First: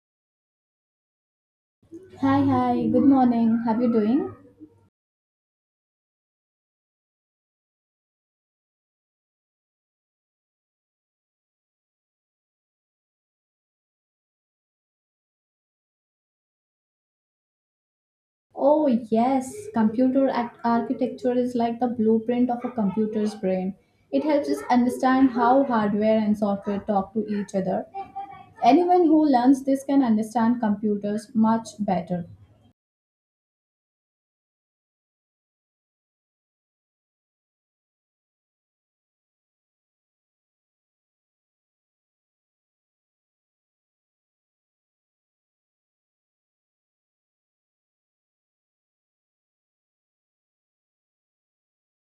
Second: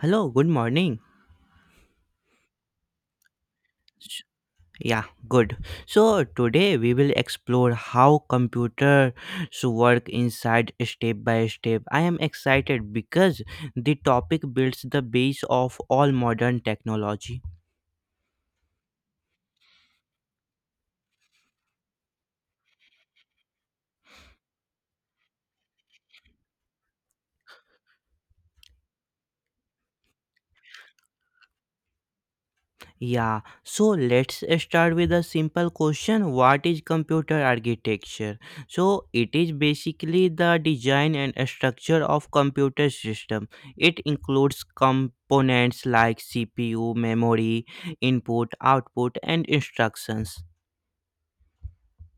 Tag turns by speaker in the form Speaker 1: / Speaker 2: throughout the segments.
Speaker 1: Hello, good morning.
Speaker 2: Hi, hi, good morning. How you doing?
Speaker 1: S- Yeah, good. So today we will explore how computers work inside step by step. I am excited because the topic builds the base of all modern technology.
Speaker 2: Oh, yes, computer architecture is like the blueprint of a computer's brain. It helps us understand how hardware and software talk to each other. Anyone who learns this can understand computers much better.
Speaker 1: Yeah, so let's start with a simple question. What is computer architecture? So it is basically the design and structure of computer system. It includes components like CPU, memory, input, output and instructions.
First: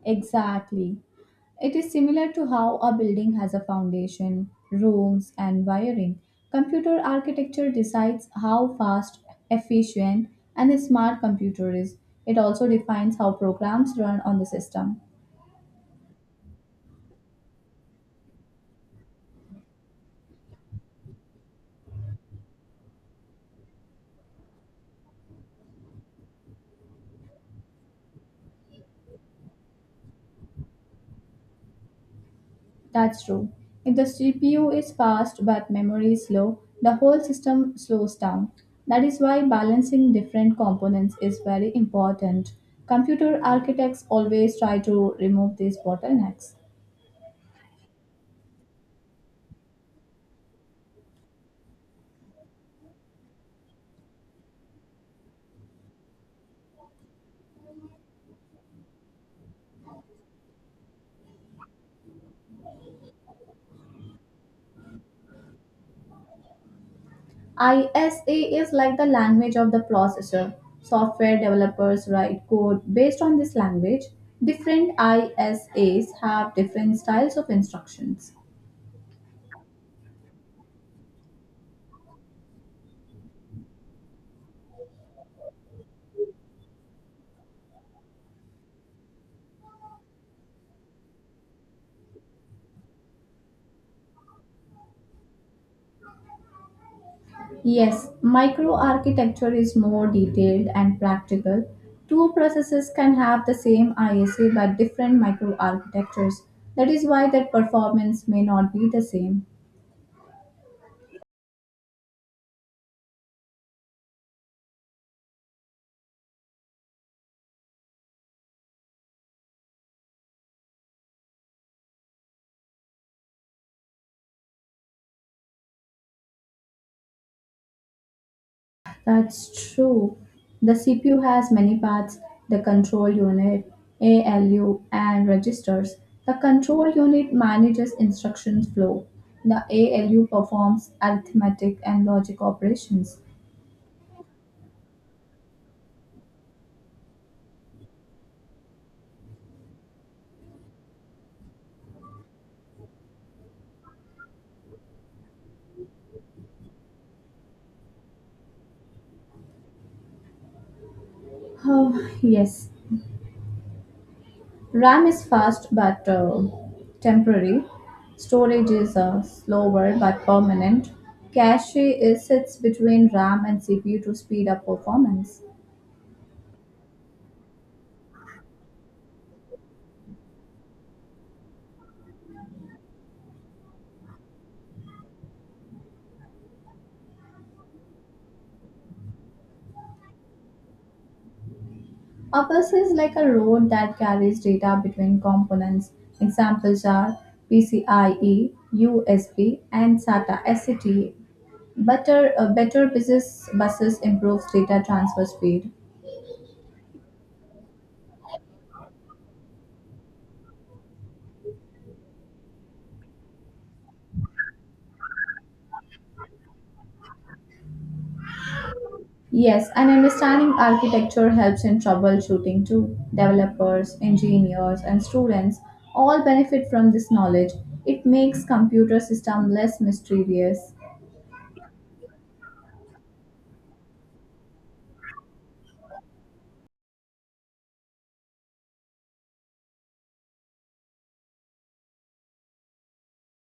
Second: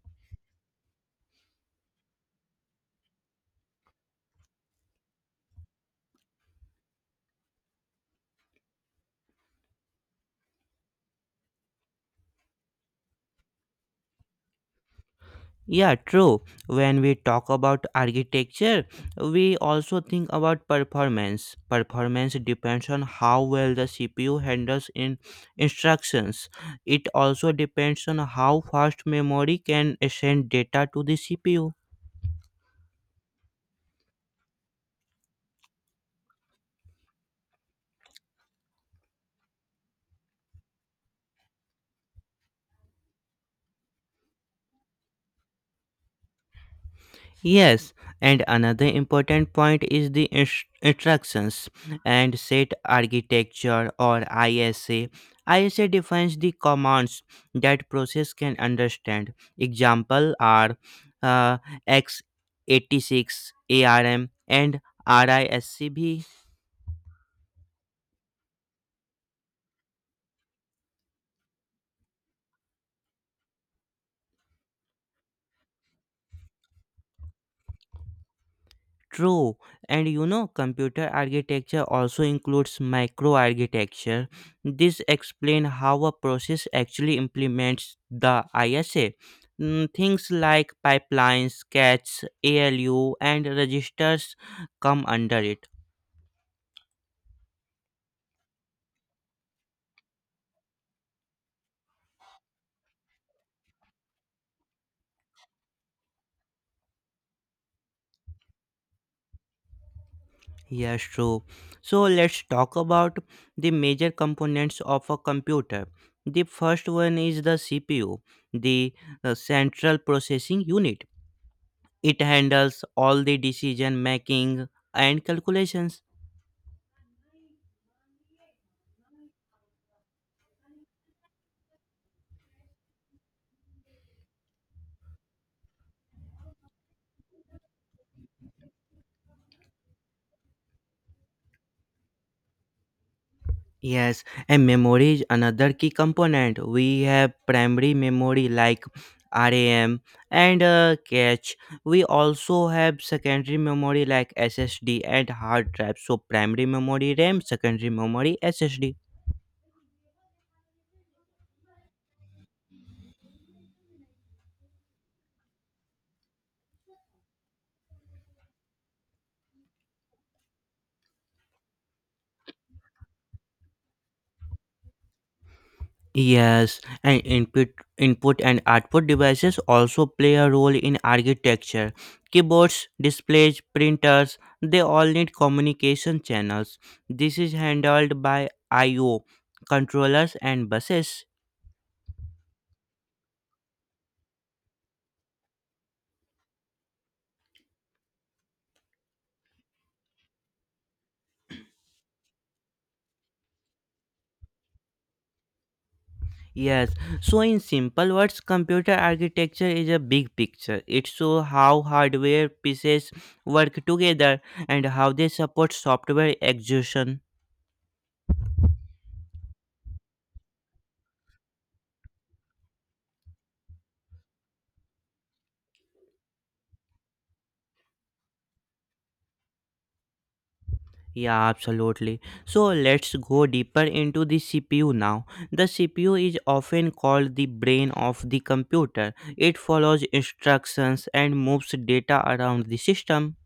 Speaker 2: Exactly. It is similar to how a building has a foundation, rooms, and wiring. Computer architecture decides how fast, efficient, and a smart computer is. It also defines how programs run on the system.
Speaker 1: Yeah, true. When we talk about architecture, we also think about performance. Performance depends on how well the CPU handles in instructions. It also depends on how fast memory can send data to the CPU.
Speaker 2: That's true. If the CPU is fast but memory is slow, the whole system slows down. That is why balancing different components is very important. Computer architects always try to remove these bottlenecks.
Speaker 1: Yes, and another important point is the instructions and set architecture or ISA. ISA defines the commands that process can understand. Example are uh, x86 ARM and RISC-V.
Speaker 2: ISA is like the language of the processor. Software developers write code based on this language. Different ISAs have different styles of instructions.
Speaker 1: True, and computer architecture also includes microarchitecture. This explains how a process actually implements the ISA. Things like pipelines, CATs, ALU, and registers come under it.
Speaker 2: Yes, microarchitecture is more detailed and practical. Two processes can have the same ISA but different microarchitectures. That is why their performance may not be the same.
Speaker 1: Yes, true. So let's talk about the major components of a computer. The first one is the CPU, the central processing unit. It handles all the decision making and calculations.
Speaker 2: That's true. The CPU has many parts: the control unit, ALU, and registers. The control unit manages instruction flow. The ALU performs arithmetic and logic operations.
Speaker 1: Yes, and memory is another key component. We have primary memory like RAM and cache. We also have secondary memory like SSD and hard drive. So, primary memory RAM, secondary memory SSD.
Speaker 2: Oh, yes. RAM is fast but temporary. Storage is slower but permanent. Cache is sits between RAM and CPU to speed up performance.
Speaker 1: Yes, and input and output devices also play a role in architecture. Keyboards, displays, printers, they all need communication channels. This is handled by IO controllers and buses.
Speaker 2: A bus is like a road that carries data between components. Examples are PCIe, USB, and SATA SCTA. Better business buses improves data transfer speed.
Speaker 1: Yes, so in simple words, computer architecture is a big picture. It shows how hardware pieces work together and how they support software execution.
Speaker 2: Yes, and understanding architecture helps in troubleshooting too. Developers, engineers, and students all benefit from this knowledge. It makes computer system less mysterious.
Speaker 1: Yeah, absolutely. So let's go deeper into the CPU now. The CPU is often called the brain of the computer. It follows instructions and moves data around the system.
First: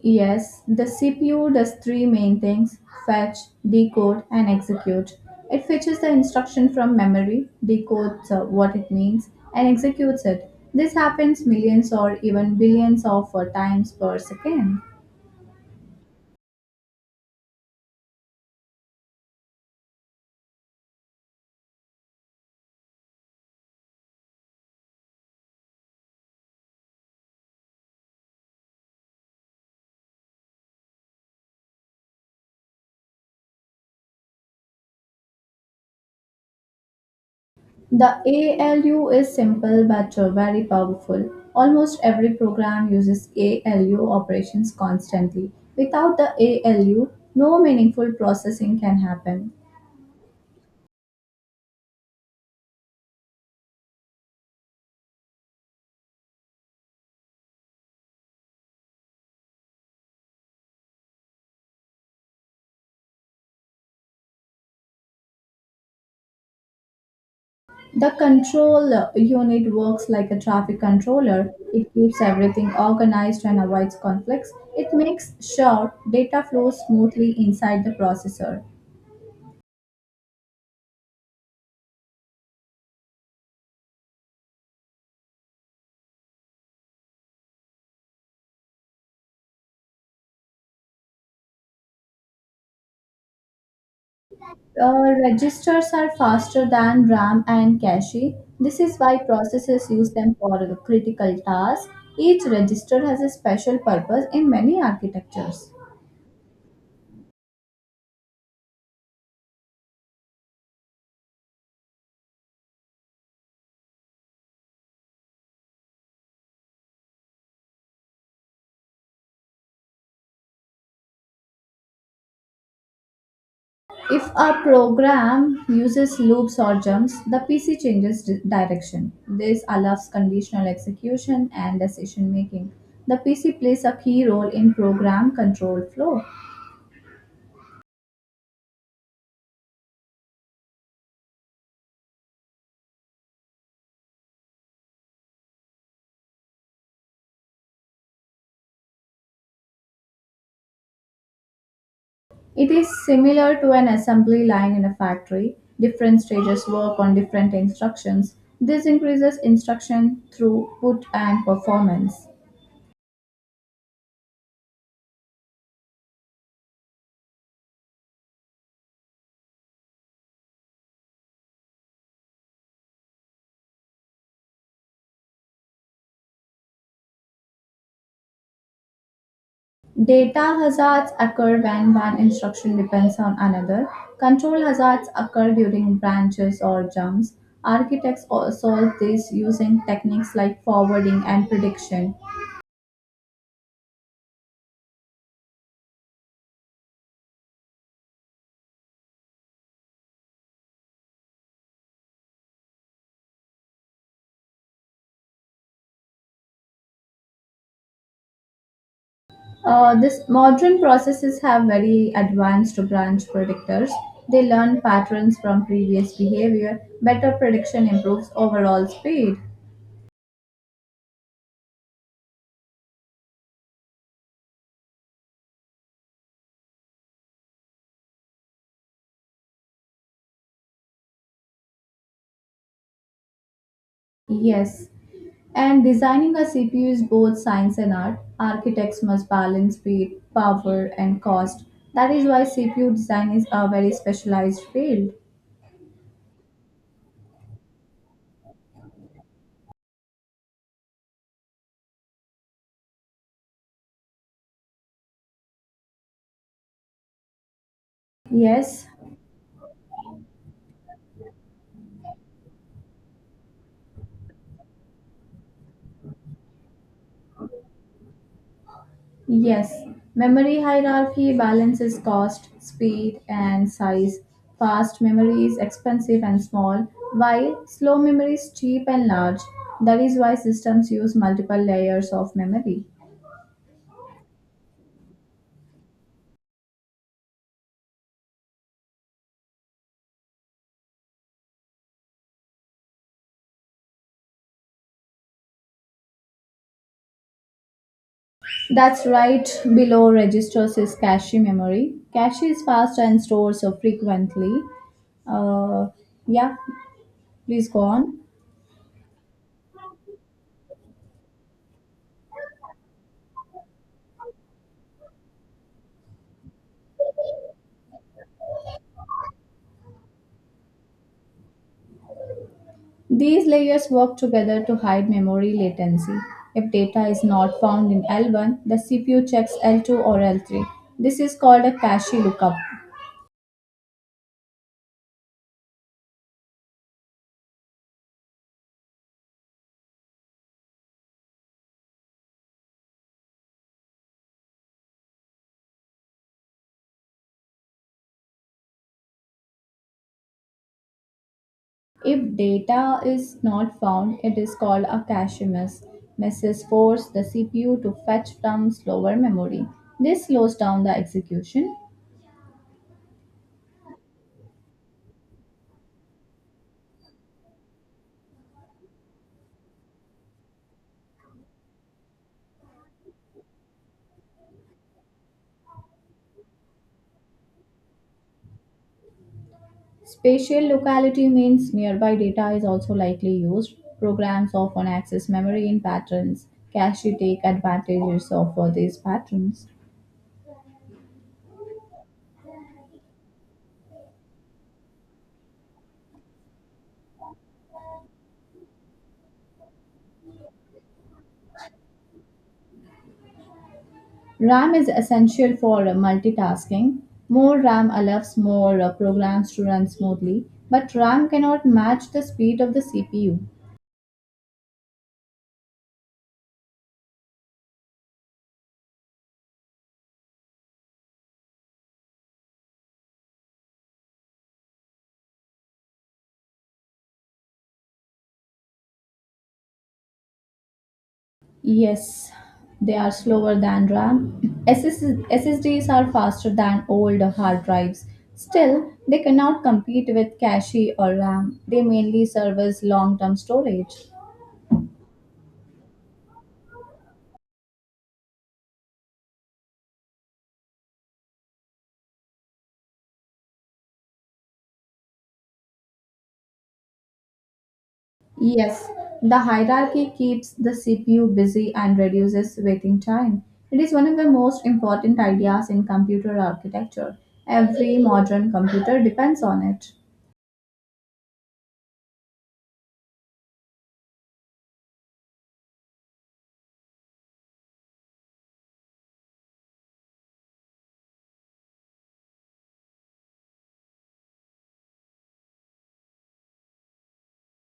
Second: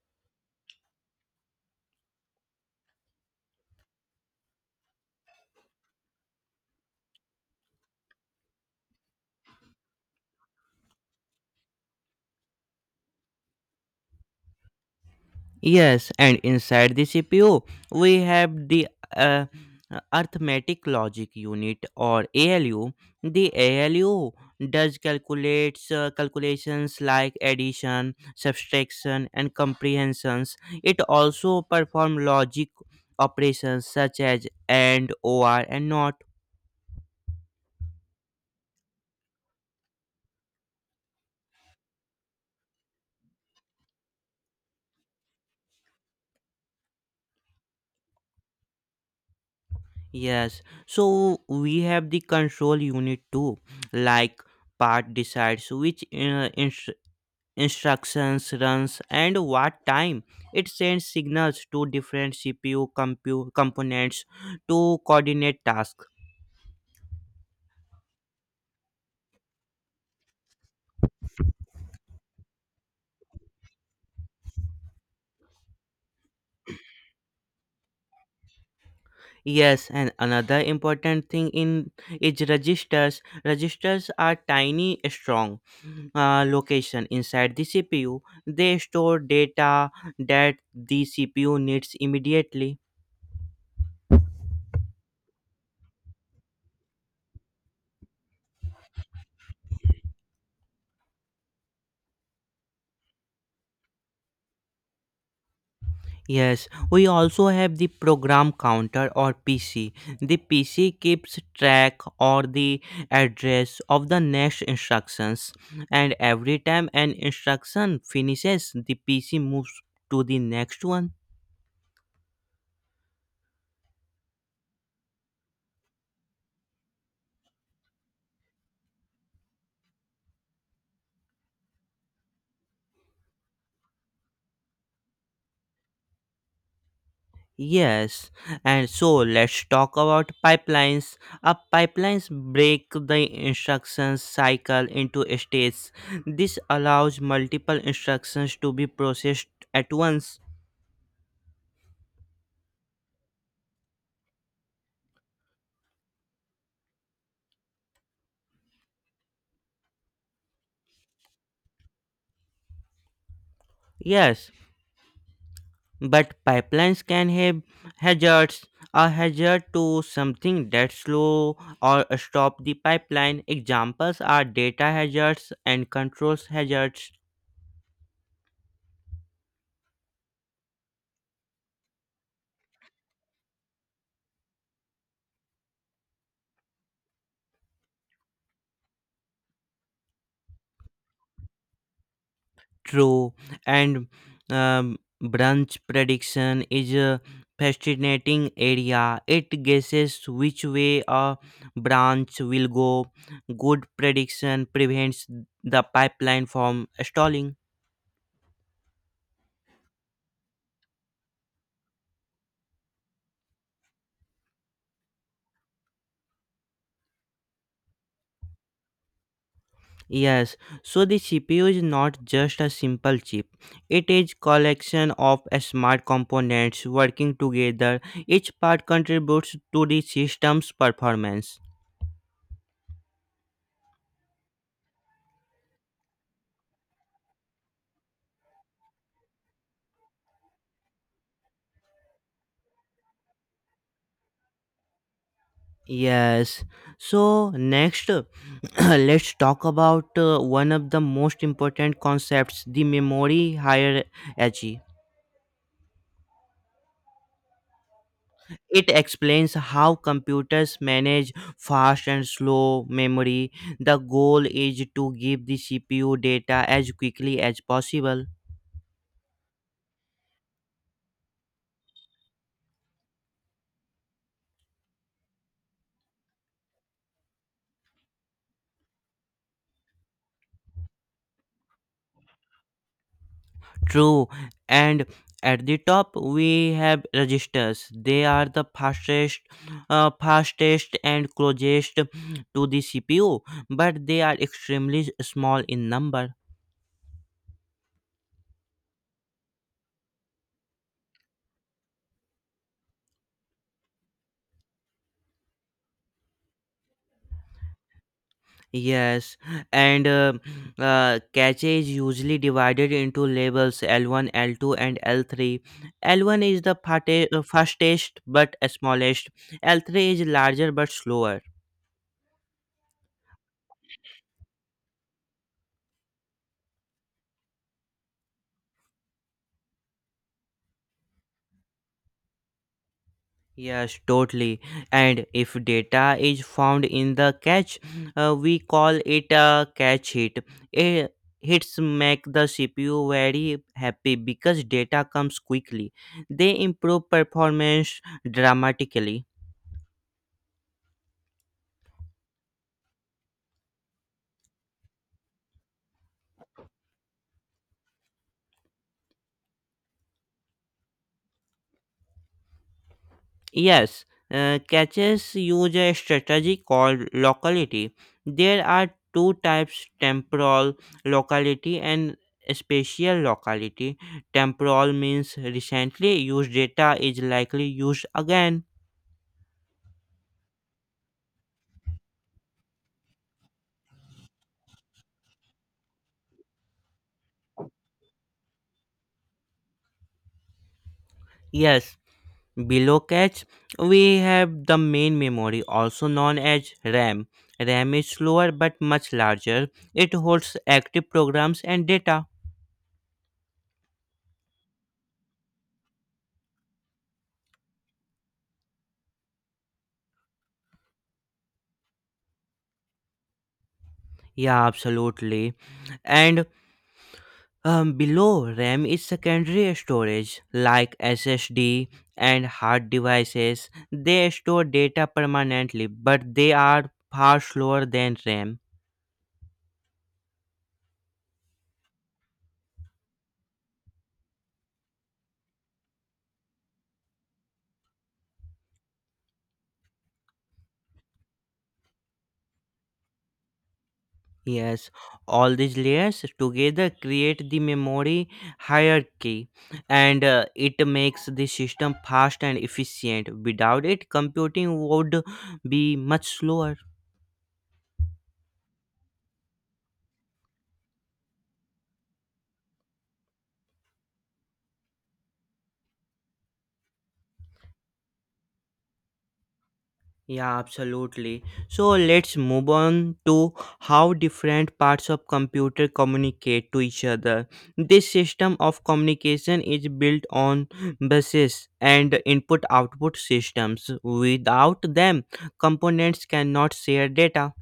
Speaker 2: Yes, the CPU does three main things: fetch, decode, and execute. It fetches the instruction from memory, decodes what it means, and executes it. This happens millions or even billions of times per second.
Speaker 1: Yes, and inside the CPU, we have the uh, arithmetic logic unit or ALU. The ALU does calculates calculations like addition, subtraction, and comprehensions. It also perform logic operations such as AND, OR, and NOT.
Speaker 2: The ALU is simple but very powerful. Almost every program uses ALU operations constantly. Without the ALU, no meaningful processing can happen.
Speaker 1: Yes, so we have the control unit too, like part decides which instructions runs and what time. It sends signals to different CPU components to coordinate tasks.
Speaker 2: The control unit works like a traffic controller. It keeps everything organized and avoids conflicts. It makes sure data flows smoothly inside the processor.
Speaker 1: Yes, and another important thing in is registers. Registers are tiny strong location inside the CPU. They store data that the CPU needs immediately.
Speaker 2: Registers are faster than RAM and cache. This is why processors use them for critical tasks. Each register has a special purpose in many architectures.
Speaker 1: Yes, we also have the program counter or PC. The PC keeps track or the address of the next instructions, and every time an instruction finishes the PC moves to the next one.
Speaker 2: If a program uses loops or jumps, the PC changes direction. This allows conditional execution and decision making. The PC plays a key role in program control flow.
Speaker 1: Yes, and so let's talk about pipelines. A pipelines break the instructions cycle into stages. This allows multiple instructions to be processed at once.
Speaker 2: It is similar to an assembly line in a factory. Different stages work on different instructions. This increases instruction throughput and performance.
Speaker 1: Yes, but pipelines can have hazards. A hazard to something that slow or stop the pipeline. Examples are data hazards and controls hazards.
Speaker 2: Data hazards occur when one instruction depends on another. Control hazards occur during branches or jumps. Architects solve this using techniques like forwarding and prediction.
Speaker 1: True, and branch prediction is a fascinating area. It guesses which way a branch will go. Good prediction prevents the pipeline from stalling.
Speaker 2: This modern processes have very advanced branch predictors. They learn patterns from previous behavior. Better prediction improves overall speed.
Speaker 1: Yes, so the CPU is not just a simple chip. It is collection of smart components working together. Each part contributes to the system's performance.
Speaker 2: Yes, and designing a CPU is both science and art. Architects must balance speed, power, and cost. That is why CPU design is a very specialized field.
Speaker 1: Yes. So next let's talk about one of the most important concepts, the memory hierarchy.
Speaker 2: Yes,
Speaker 1: It explains how computers manage fast and slow memory. The goal is to give the CPU data as quickly as possible.
Speaker 2: yes. Memory hierarchy balances cost, speed, and size. Fast memory is expensive and small, while slow memory is cheap and large. That is why systems use multiple layers of memory.
Speaker 1: True. And at the top we have registers. They are the fastest and closest to the CPU, but they are extremely small in number.
Speaker 2: That's right. Below registers is cache memory. Cache is fast and stores so frequently. Uh, yeah, please go on.
Speaker 1: Yes, and cache is usually divided into labels L1, L2, and L3. L1 is the fastest but smallest, L3 is larger but slower.
Speaker 2: These layers work together to hide memory latency. If data is not found in L1, the CPU checks L2 or L3. This is called a cache lookup.
Speaker 1: Yes, totally. And if data is found in the cache, we call it a cache hit. Eh, Hits make the CPU very happy because data comes quickly. They improve performance dramatically.
Speaker 2: If data is not found, it is called a cache miss. Misses force the CPU to fetch from slower memory. This slows down the execution.
Speaker 1: Yes, catches use a strategy called locality. There are two types, temporal locality and spatial locality. Temporal means recently used data is likely used again.
Speaker 2: Spatial locality means nearby data is also likely used. Programs often access memory in patterns. Cache take advantages of these patterns.
Speaker 1: Yes, below catch we have the main memory also known as RAM. RAM is slower but much larger. It holds active programs and data.
Speaker 2: RAM is essential for multitasking. More RAM allows more programs to run smoothly, but RAM cannot match the speed of the CPU.
Speaker 1: Yeah, absolutely. And below RAM is secondary storage like SSD and hard devices. They store data permanently, but they are far slower than RAM.
Speaker 2: Yes, they are slower than RAM. SSDs are faster than old hard drives. Still, they cannot compete with cache or RAM. They mainly serve as long term storage.
Speaker 1: Yes, all these layers together create the memory hierarchy, and it makes the system fast and efficient. Without it, computing would be much slower.
Speaker 2: Yes, the hierarchy keeps the CPU busy and reduces waiting time. It is one of the most important ideas in computer architecture. Every modern computer depends on it.
Speaker 1: Yeah, absolutely. So let's move on to how different parts of computer communicate to each other. This system of communication is built on buses and input output systems. Without them, components cannot share data.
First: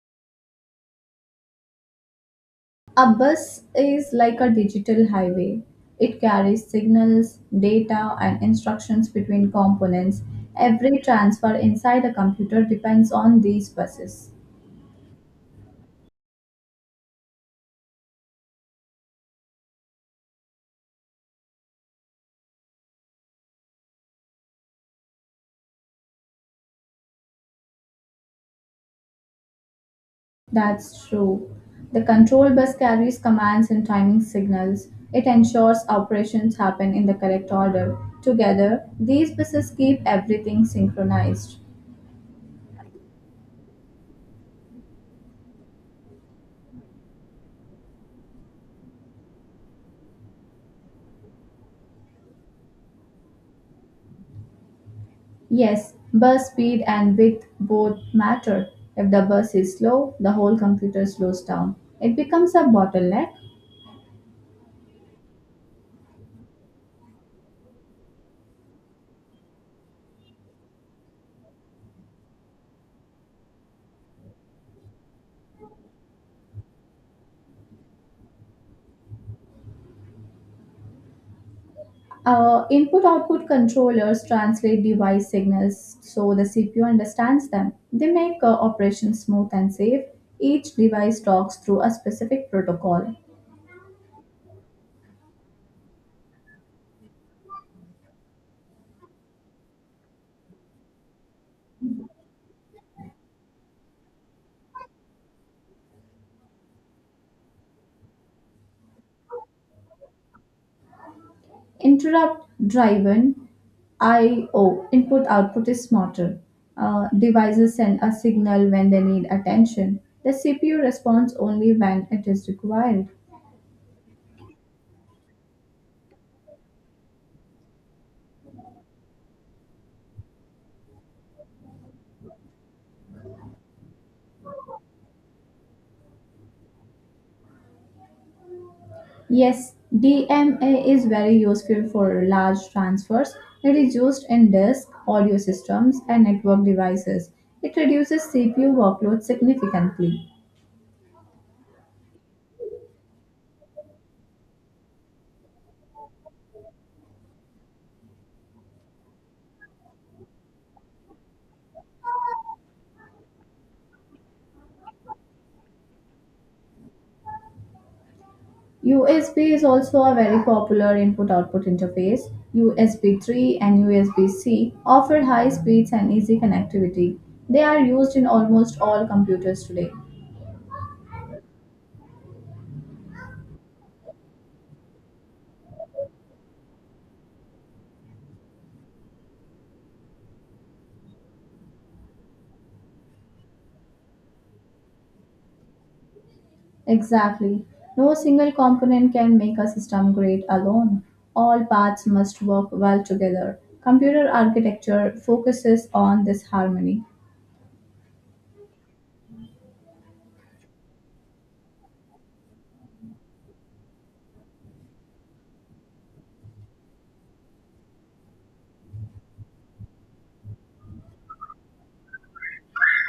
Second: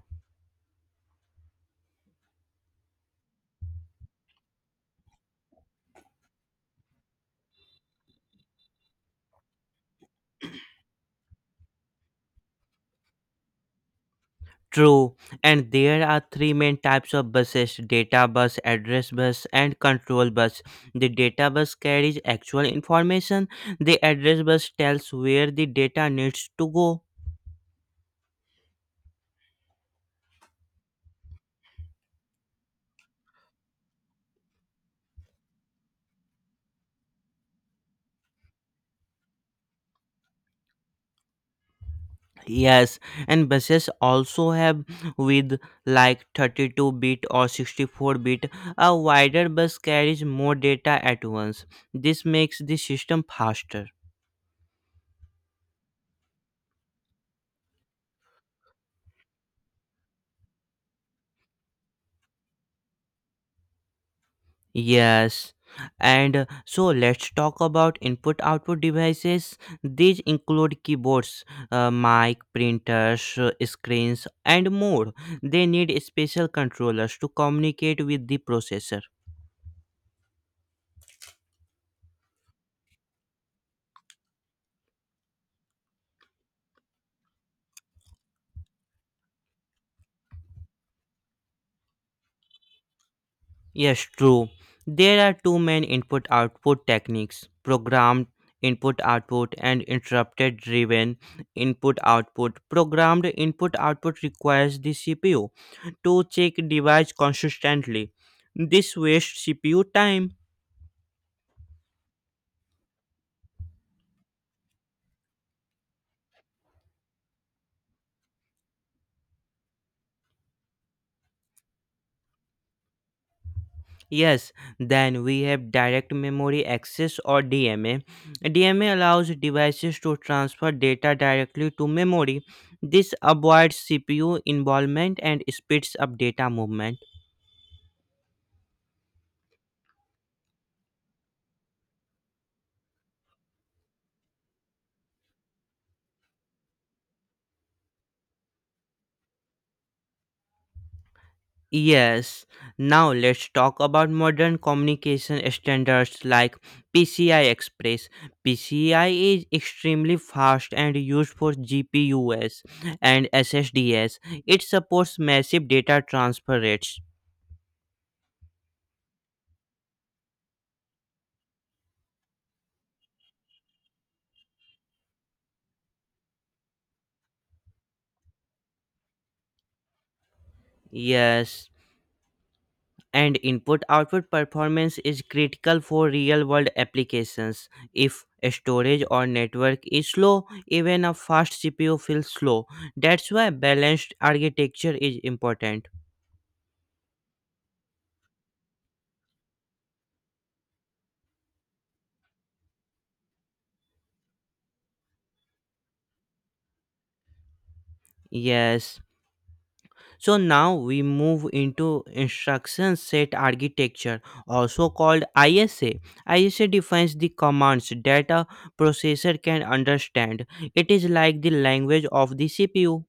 Speaker 2: A bus is like a digital highway. It carries signals, data, and instructions between components. Every transfer inside a computer depends on these buses.
Speaker 1: True, and there are three main types of buses, data bus, address bus, and control bus. The data bus carries actual information, the address bus tells where the data needs to go.
Speaker 2: That's true. The control bus carries commands and timing signals. It ensures operations happen in the correct order. Together, these buses keep everything synchronized.
Speaker 1: Yes, and buses also have with like 32 bit or 64 bit. A wider bus carries more data at once. This makes the system faster.
Speaker 2: Yes, bus speed and width both matter. If the bus is slow, the whole computer slows down. It becomes a bottleneck.
Speaker 1: Yes. And so let's talk about input output devices. These include keyboards, mic, printers, screens, and more. They need special controllers to communicate with the processor.
Speaker 2: Our input output controllers translate device signals so the CPU understands them. They make operations smooth and safe. Each device talks through a specific protocol.
Speaker 1: Yes, true. There are two main input output techniques, programmed input output and interrupted driven input output. Programmed input output requires the CPU to check device consistently. This wastes CPU time.
Speaker 2: Interrupt driven IO input output is smarter. Devices send a signal when they need attention. The CPU responds only when it is required.
Speaker 1: Yes, then we have direct memory access or DMA. DMA allows devices to transfer data directly to memory. This avoids CPU involvement and speeds up data movement.
Speaker 2: Yes, DMA is very useful for large transfers. It is used in disk, audio systems, and network devices. It reduces CPU workload significantly.
Speaker 1: Yes, now let's talk about modern communication standards like PCI Express. PCI is extremely fast and used for GPUs and SSDs. It supports massive data transfer rates.
Speaker 2: USB is also a very popular input output interface. USB 3 and USB C offer high speeds and easy connectivity. They are used in almost all computers today.
Speaker 1: Yes, and input output performance is critical for real world applications. If storage or network is slow, even a fast CPU feels slow. That's why balanced architecture is important.
Speaker 2: Exactly. No single component can make a system great alone. All parts must work well together. Computer architecture focuses on this harmony.
Speaker 1: Yes. So now we move into instruction set architecture, also called ISA. ISA defines the commands that a processor can understand. It is like the language of the CPU,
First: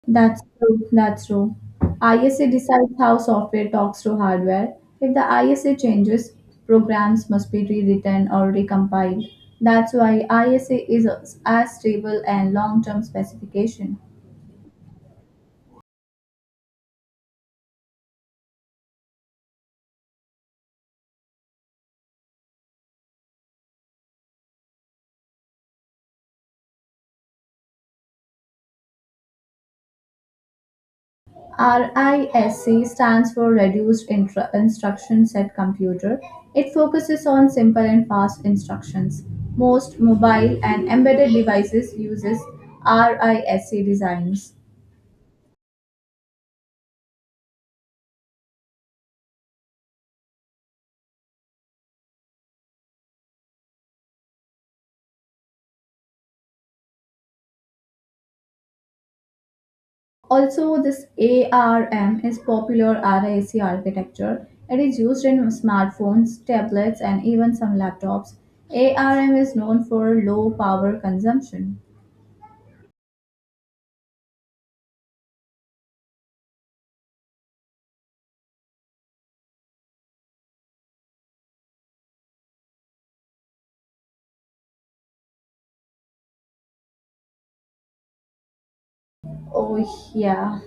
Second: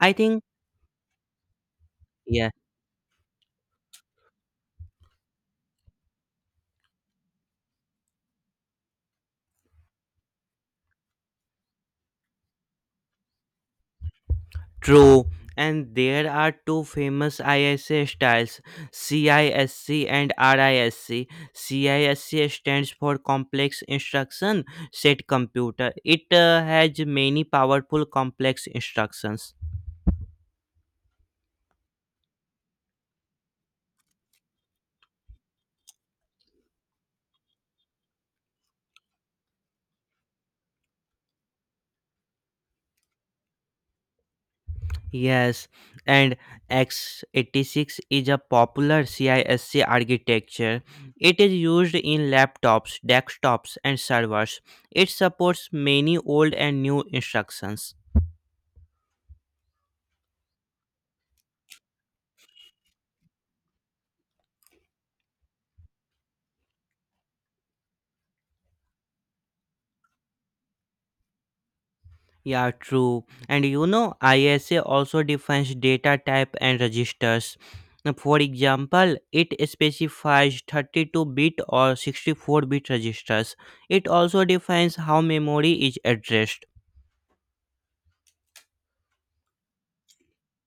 Speaker 1: I
Speaker 2: That's
Speaker 1: think.
Speaker 2: true. That's true. ISA decides how software talks to hardware. If the ISA changes, programs must be rewritten or recompiled. That's why ISA is as stable and long-term specification.
Speaker 1: True, and there are two famous ISA styles, CISC and RISC. CISC stands for Complex Instruction Set Computer. It has many powerful complex instructions.
Speaker 2: RISC stands for Reduced Instruction Set Computer. It focuses on simple and fast instructions. Most mobile and embedded devices uses RISC designs.
Speaker 1: Yes, and x86 is a popular CISC architecture. It is used in laptops, desktops, and servers. It supports many old and new instructions.
Speaker 2: Also, this ARM is popular RISC architecture. It is used in smartphones, tablets, and even some laptops. ARM is known for low power consumption.
Speaker 1: Yeah, true. And ISA also defines data type and registers. Now, for example, it specifies 32-bit or 64-bit registers. It also defines how memory is addressed.
Speaker 2: Oh, yeah.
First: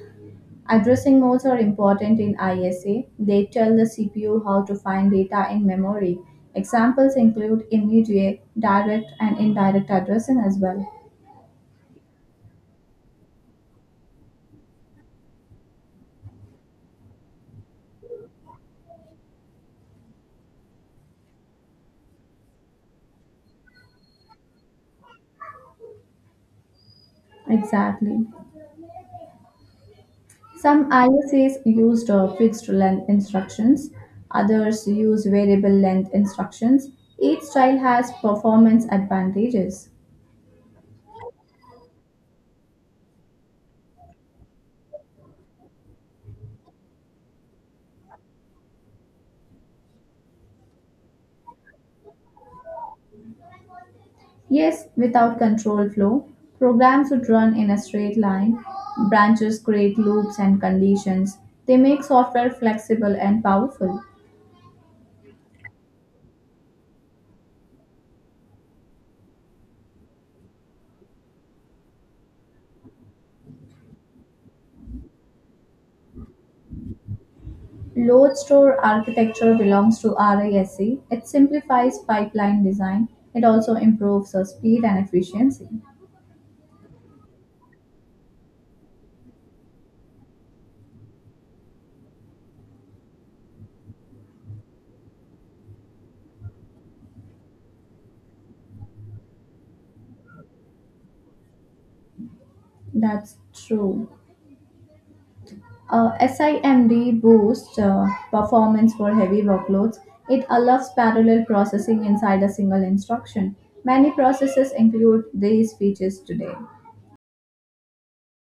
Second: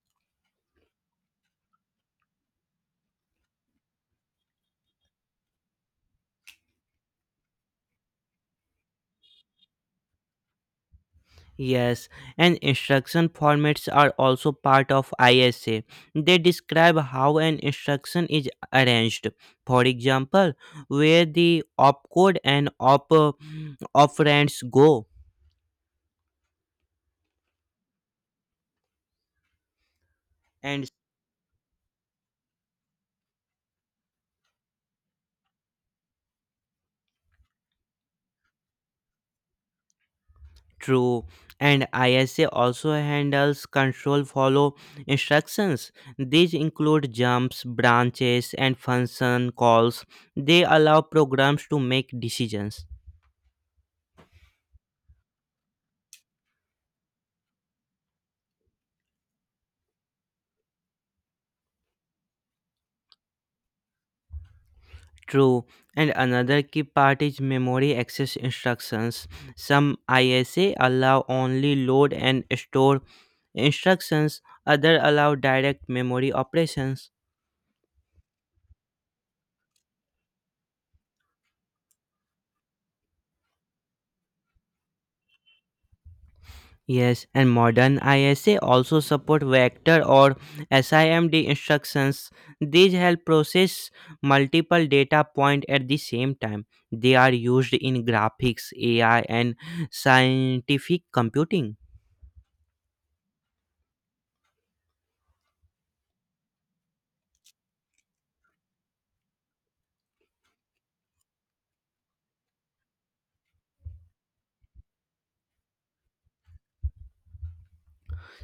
Speaker 2: Addressing modes are important in ISA. They tell the CPU how to find data in memory. Examples include immediate, direct, and indirect addressing as well.
Speaker 1: Yes, and instruction formats are also part of ISA. They describe how an instruction is arranged. For example, where the opcode and op operands go.
Speaker 2: Exactly.
Speaker 1: And
Speaker 2: Some ISAs used fixed length instructions, others use variable length instructions. Each style has performance advantages.
Speaker 1: true, and ISA also handles control follow instructions. These include jumps, branches, and function calls. They allow programs to make decisions.
Speaker 2: Yes, without control flow, programs would run in a straight line. Branches create loops and conditions. They make software flexible and powerful.
Speaker 1: True, and another key part is memory access instructions. Some ISA allow only load and store instructions, other allow direct memory operations.
Speaker 2: Load store architecture belongs to RISC. It simplifies pipeline design. It also improves the speed and efficiency.
Speaker 1: Yes, and modern ISA also support vector or SIMD instructions. These help process multiple data point at the same time. They are used in graphics, AI, and scientific computing.
Speaker 2: That's true. SIMD boosts performance for heavy workloads. It allows parallel processing inside a single instruction. Many processes include these features today.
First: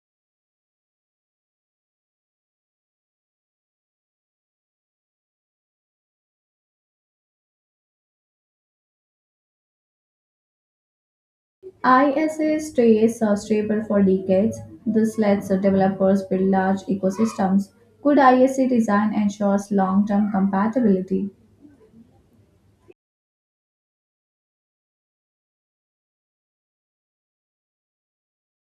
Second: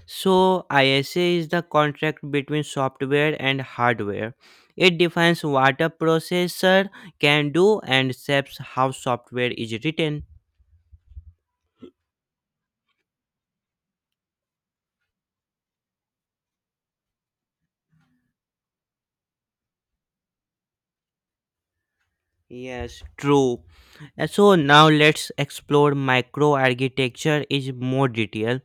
Speaker 1: So, ISA is the contract between software and hardware. It defines what a processor can do and shapes how software is written.
Speaker 2: ISA stays stable for decades. This lets developers build large ecosystems. Good ISA design ensures long term compatibility.
Speaker 1: Yes, true. So now let's explore microarchitecture is more detail.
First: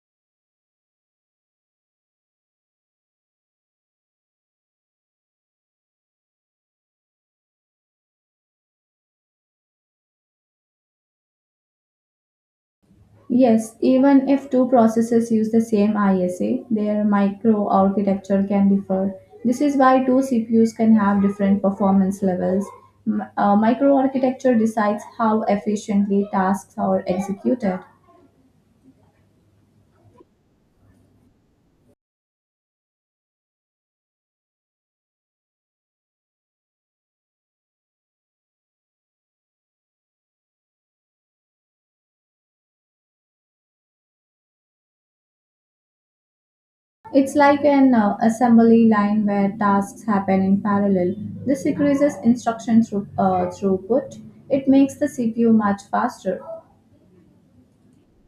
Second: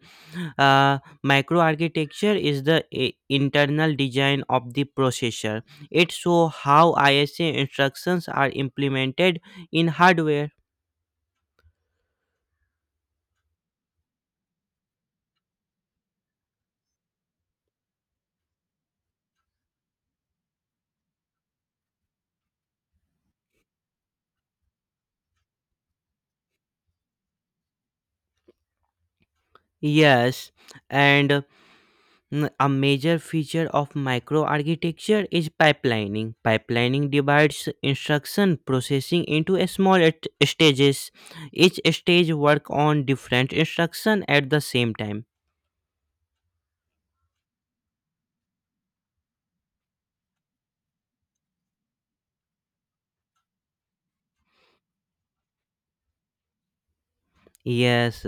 Speaker 1: Uh, Microarchitecture is the internal design of the processor. It shows how ISA instructions are implemented in hardware.
Speaker 2: Yes, even if two processes use the same ISA, their microarchitecture can differ. This is why two CPUs can have different performance levels. Microarchitecture decides how efficiently tasks are executed.
Speaker 1: Yes, and a major feature of microarchitecture is pipelining. Pipelining divides instruction processing into a small stages. Each stage work on different instruction at the same time.
Speaker 2: It's like an assembly line where tasks happen in parallel. This increases instruction throughput. It makes the CPU much faster.
Speaker 1: Yes.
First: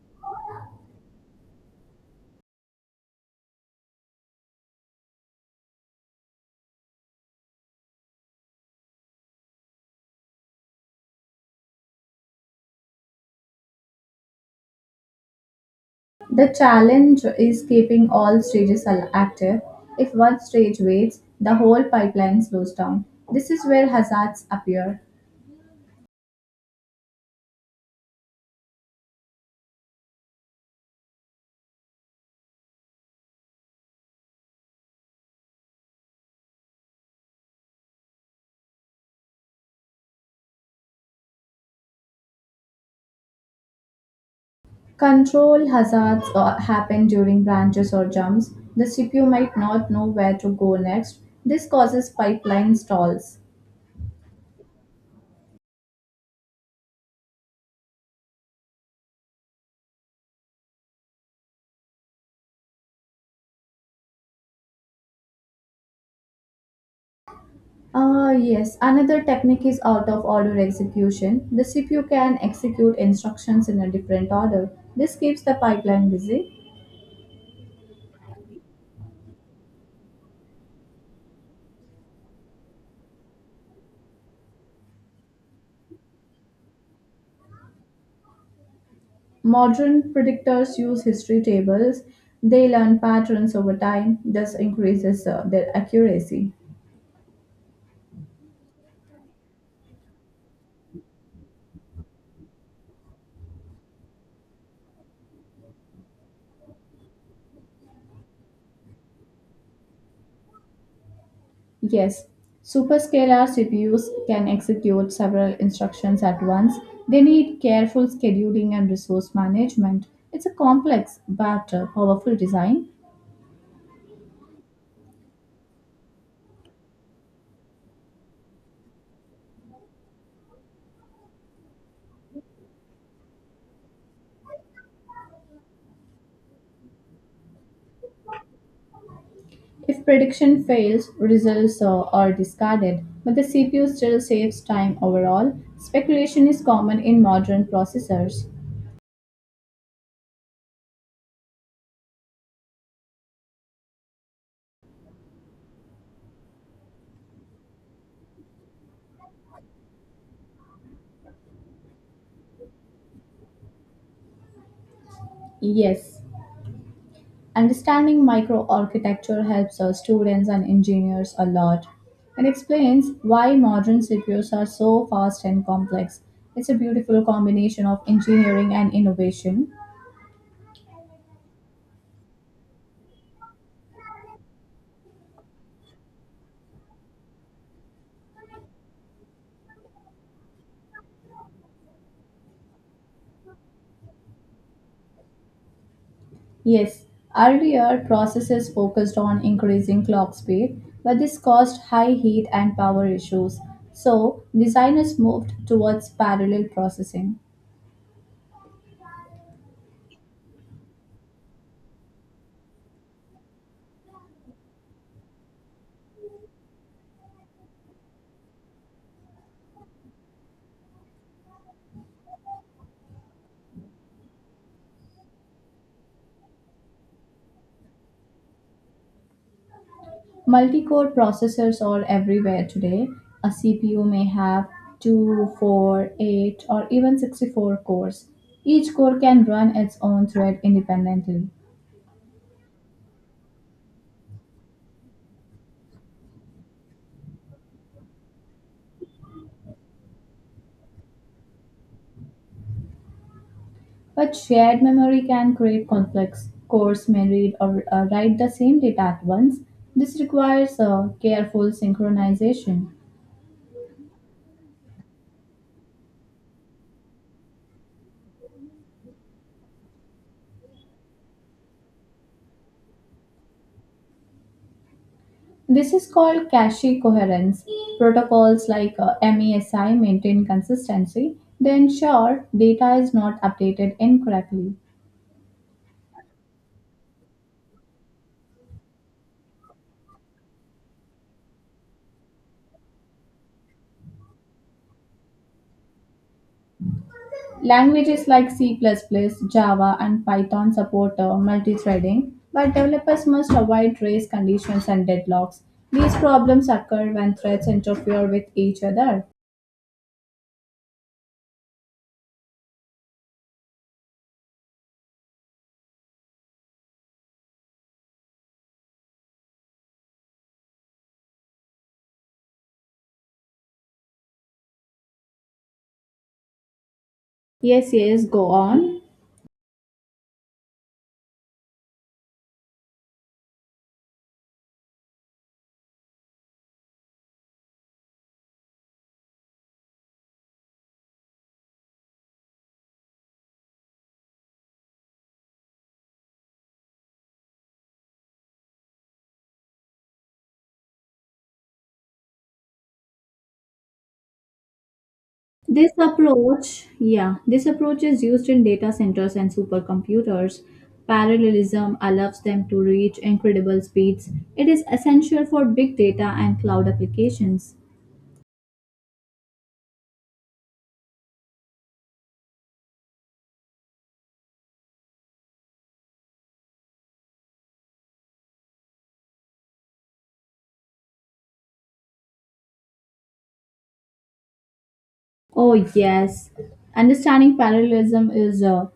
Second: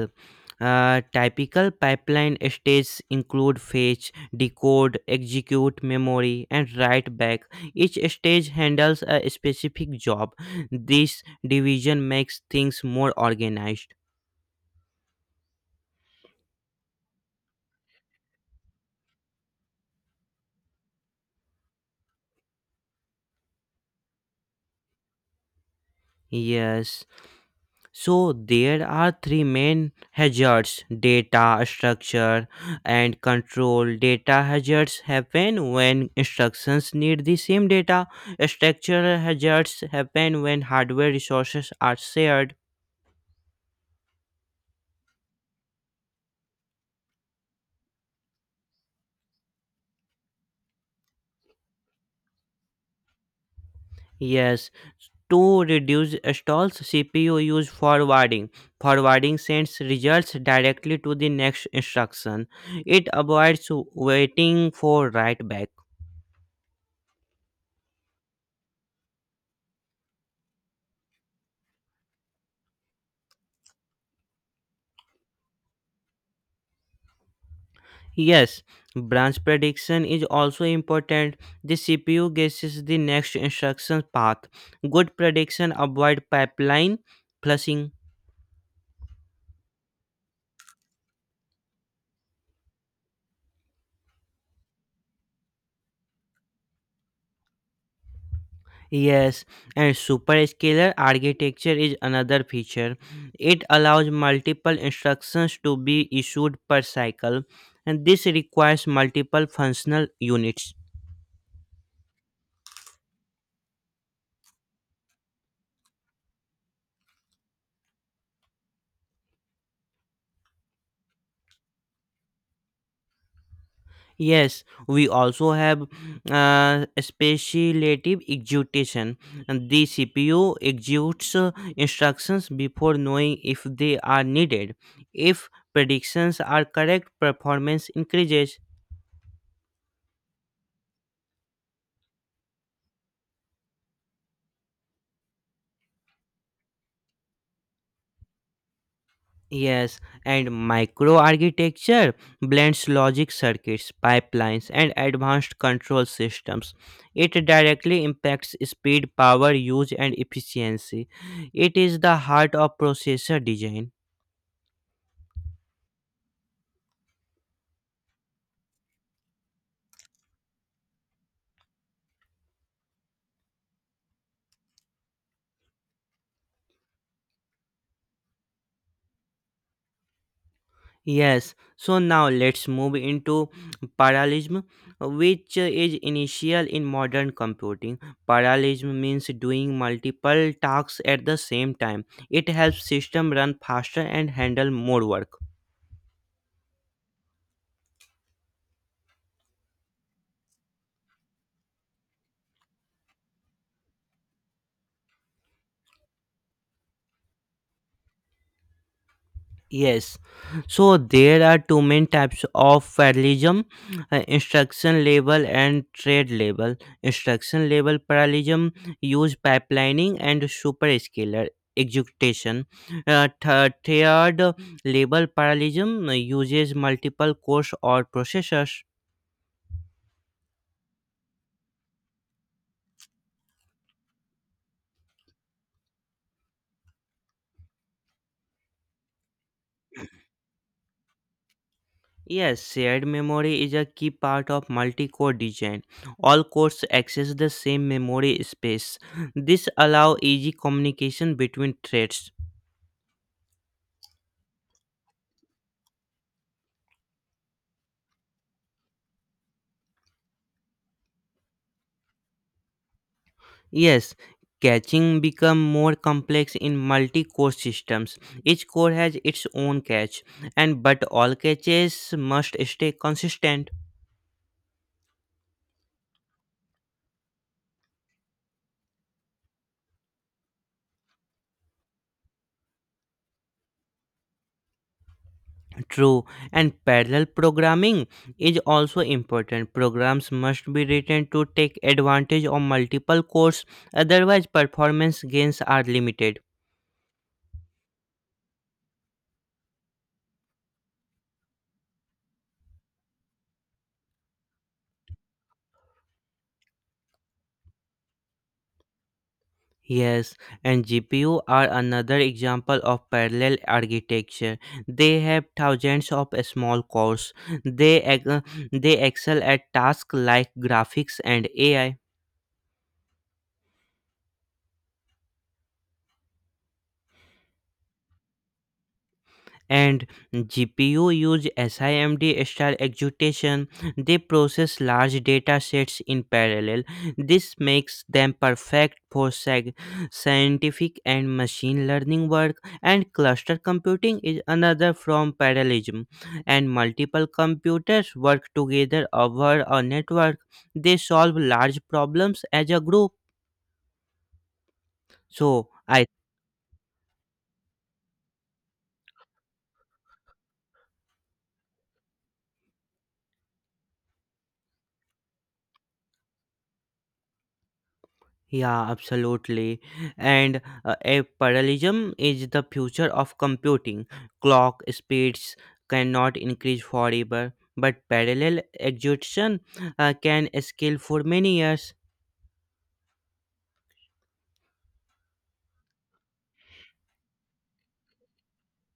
Speaker 1: Typical pipeline stages include fetch, decode, execute, memory, and write back. Each stage handles a specific job. This division makes things more organized.
Speaker 2: The challenge is keeping all stages active. If one stage waits, the whole pipeline slows down. This is where hazards appear.
Speaker 1: Yes. So there are three main hazards, data, structure and control. Data hazards happen when instructions need the same data. Structural hazards happen when hardware resources are shared.
Speaker 2: Control hazards happen during branches or jumps. The CPU might not know where to go next. This causes pipeline stalls.
Speaker 1: Yes, to reduce stalls, CPU use forwarding. Forwarding sends results directly to the next instruction. It avoids waiting for write back.
Speaker 2: Ah, yes, another technique is out of order execution. The CPU can execute instructions in a different order. This keeps the pipeline busy.
Speaker 1: Yes, branch prediction is also important. The CPU guesses the next instruction path. Good prediction avoid pipeline flushing.
Speaker 2: Modern predictors use history tables. They learn patterns over time, thus increases their accuracy.
Speaker 1: Yes, and superscalar architecture is another feature. It allows multiple instructions to be issued per cycle, and this requires multiple functional units.
Speaker 2: Yes, superscalar CPUs can execute several instructions at once. They need careful scheduling and resource management. It's a complex but powerful design.
Speaker 1: Yes, we also have speculative execution. And the CPU executes instructions before knowing if they are needed. If predictions are correct, performance increases.
Speaker 2: If prediction fails, results are discarded, but the CPU still saves time overall. Speculation is common in modern processors.
Speaker 1: Yes, and microarchitecture blends logic circuits, pipelines, and advanced control systems. It directly impacts speed, power, use, and efficiency. It is the heart of processor design.
Speaker 2: Yes, understanding microarchitecture helps our students and engineers a lot. It explains why modern CPUs are so fast and complex. It's a beautiful combination of engineering and innovation.
Speaker 1: Yes, so now let's move into parallelism, which is initial in modern computing. Parallelism means doing multiple tasks at the same time. It helps system run faster and handle more work.
Speaker 2: Yes, earlier processes focused on increasing clock speed, but this caused high heat and power issues. So, designers moved towards parallel processing.
Speaker 1: Yes, so there are two main types of parallelism, instruction level and trade level. Instruction level parallelism use pipelining and superscalar execution. Third level parallelism uses multiple cores or processors.
Speaker 2: Multi-core processors are everywhere today. A CPU may have 2, 4, 8, or even 64 cores. Each core can run its own thread independently.
Speaker 1: Yes, shared memory is a key part of multi-core design. All cores access the same memory space. This allows easy communication between threads.
Speaker 2: But shared memory can create conflicts. Cores may read or write the same data at once. This requires careful synchronization.
Speaker 1: Yes, catching become more complex in multi-core systems. Each core has its own catch, and but all catches must stay consistent.
Speaker 2: This is called cache coherence. Protocols like MESI maintain consistency. They ensure data is not updated incorrectly.
Speaker 1: True, and parallel programming is also important. Programs must be written to take advantage of multiple cores, otherwise performance gains are limited.
Speaker 2: Languages like C++, plus plus, Java, and Python support multi-threading, but developers must avoid race conditions and deadlocks. These problems occur when threads interfere with each other.
Speaker 1: Yes, and GPU are another example of parallel architecture. They have thousands of small cores. They ex- they excel at tasks like graphics and AI.
Speaker 2: Yes, yes, go on.
Speaker 1: And GPU use SIMD style execution. They process large data sets in parallel. This makes them perfect for scientific and machine learning work. And cluster computing is another from parallelism. And multiple computers work together over a network. They solve large problems as a group. So
Speaker 2: This
Speaker 1: I
Speaker 2: approach, yeah, this approach is used in data centers and supercomputers. Parallelism allows them to reach incredible speeds. It is essential for big data and cloud applications.
Speaker 1: Yeah, absolutely. And a parallelism is the future of computing. Clock speeds cannot increase forever, but parallel execution can scale for many years.
Speaker 2: Oh, yes. Understanding parallelism is uh,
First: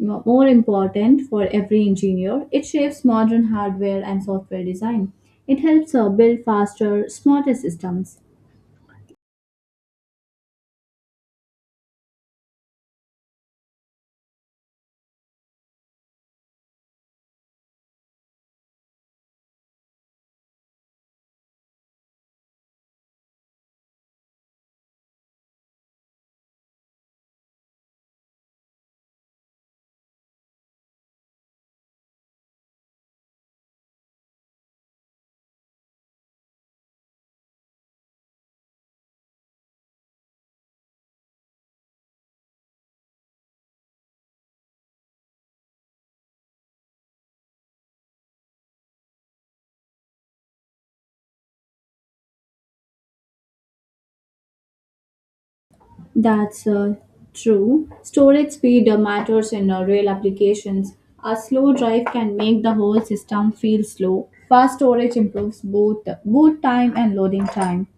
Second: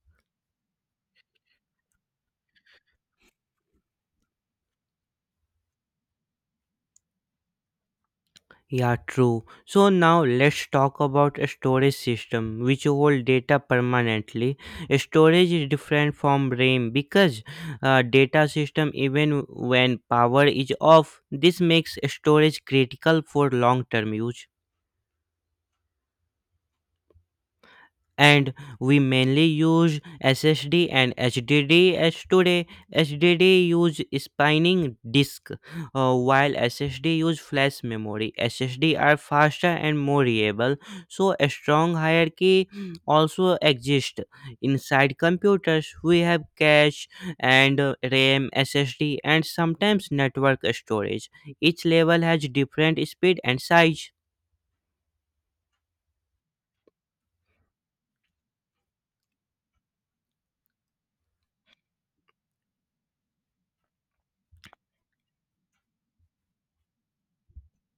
Speaker 2: m- more important for every engineer. It shapes modern hardware and software design. It helps build faster, smarter systems.
Speaker 1: Yeah, true. So now let's talk about a storage system which hold data permanently. Storage is different from RAM because data system even when power is off. This makes storage critical for long term use. And we mainly use SSD and HDD as today. HDD use spinning disk, while SSD use flash memory. SSD are faster and more reliable, so a strong hierarchy also exists inside computers. We have cache and RAM, SSD, and sometimes network storage. Each level has different speed and size.
Speaker 2: That's true. Storage speed matters in real applications. A slow drive can make the whole system feel slow. Fast storage improves both boot time and loading time.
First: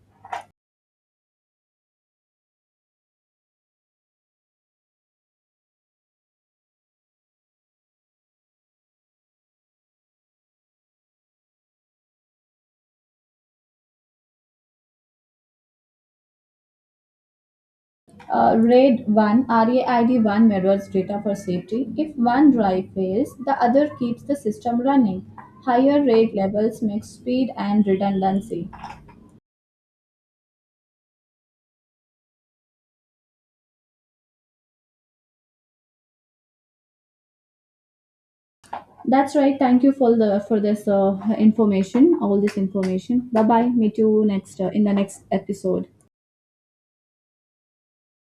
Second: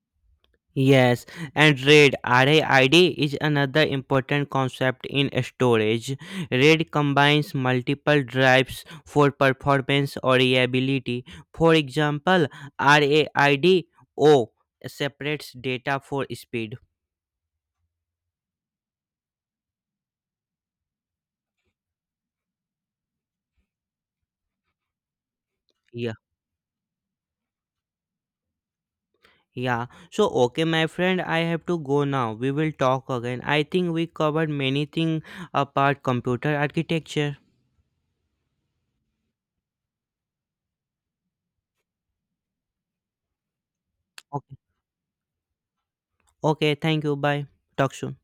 Speaker 1: Yes, and RAID is another important concept in storage. RAID combines multiple drives for performance or reliability. For example, RAID O separates data for speed.
Speaker 2: RAID 1 RAID 1 mirrors data for safety. If one drive fails, the other keeps the system running. Higher
Speaker 1: Yeah.
Speaker 2: RAID levels make speed and redundancy.
Speaker 1: Yeah. So okay my friend, I have to go now. We will talk again. I think we covered many things about computer architecture.
Speaker 2: That's right. Thank you for this information, all this information. Bye bye. Meet you
Speaker 1: Okay.
Speaker 2: next in the next episode.
Speaker 1: Okay, thank you. Bye. Talk soon.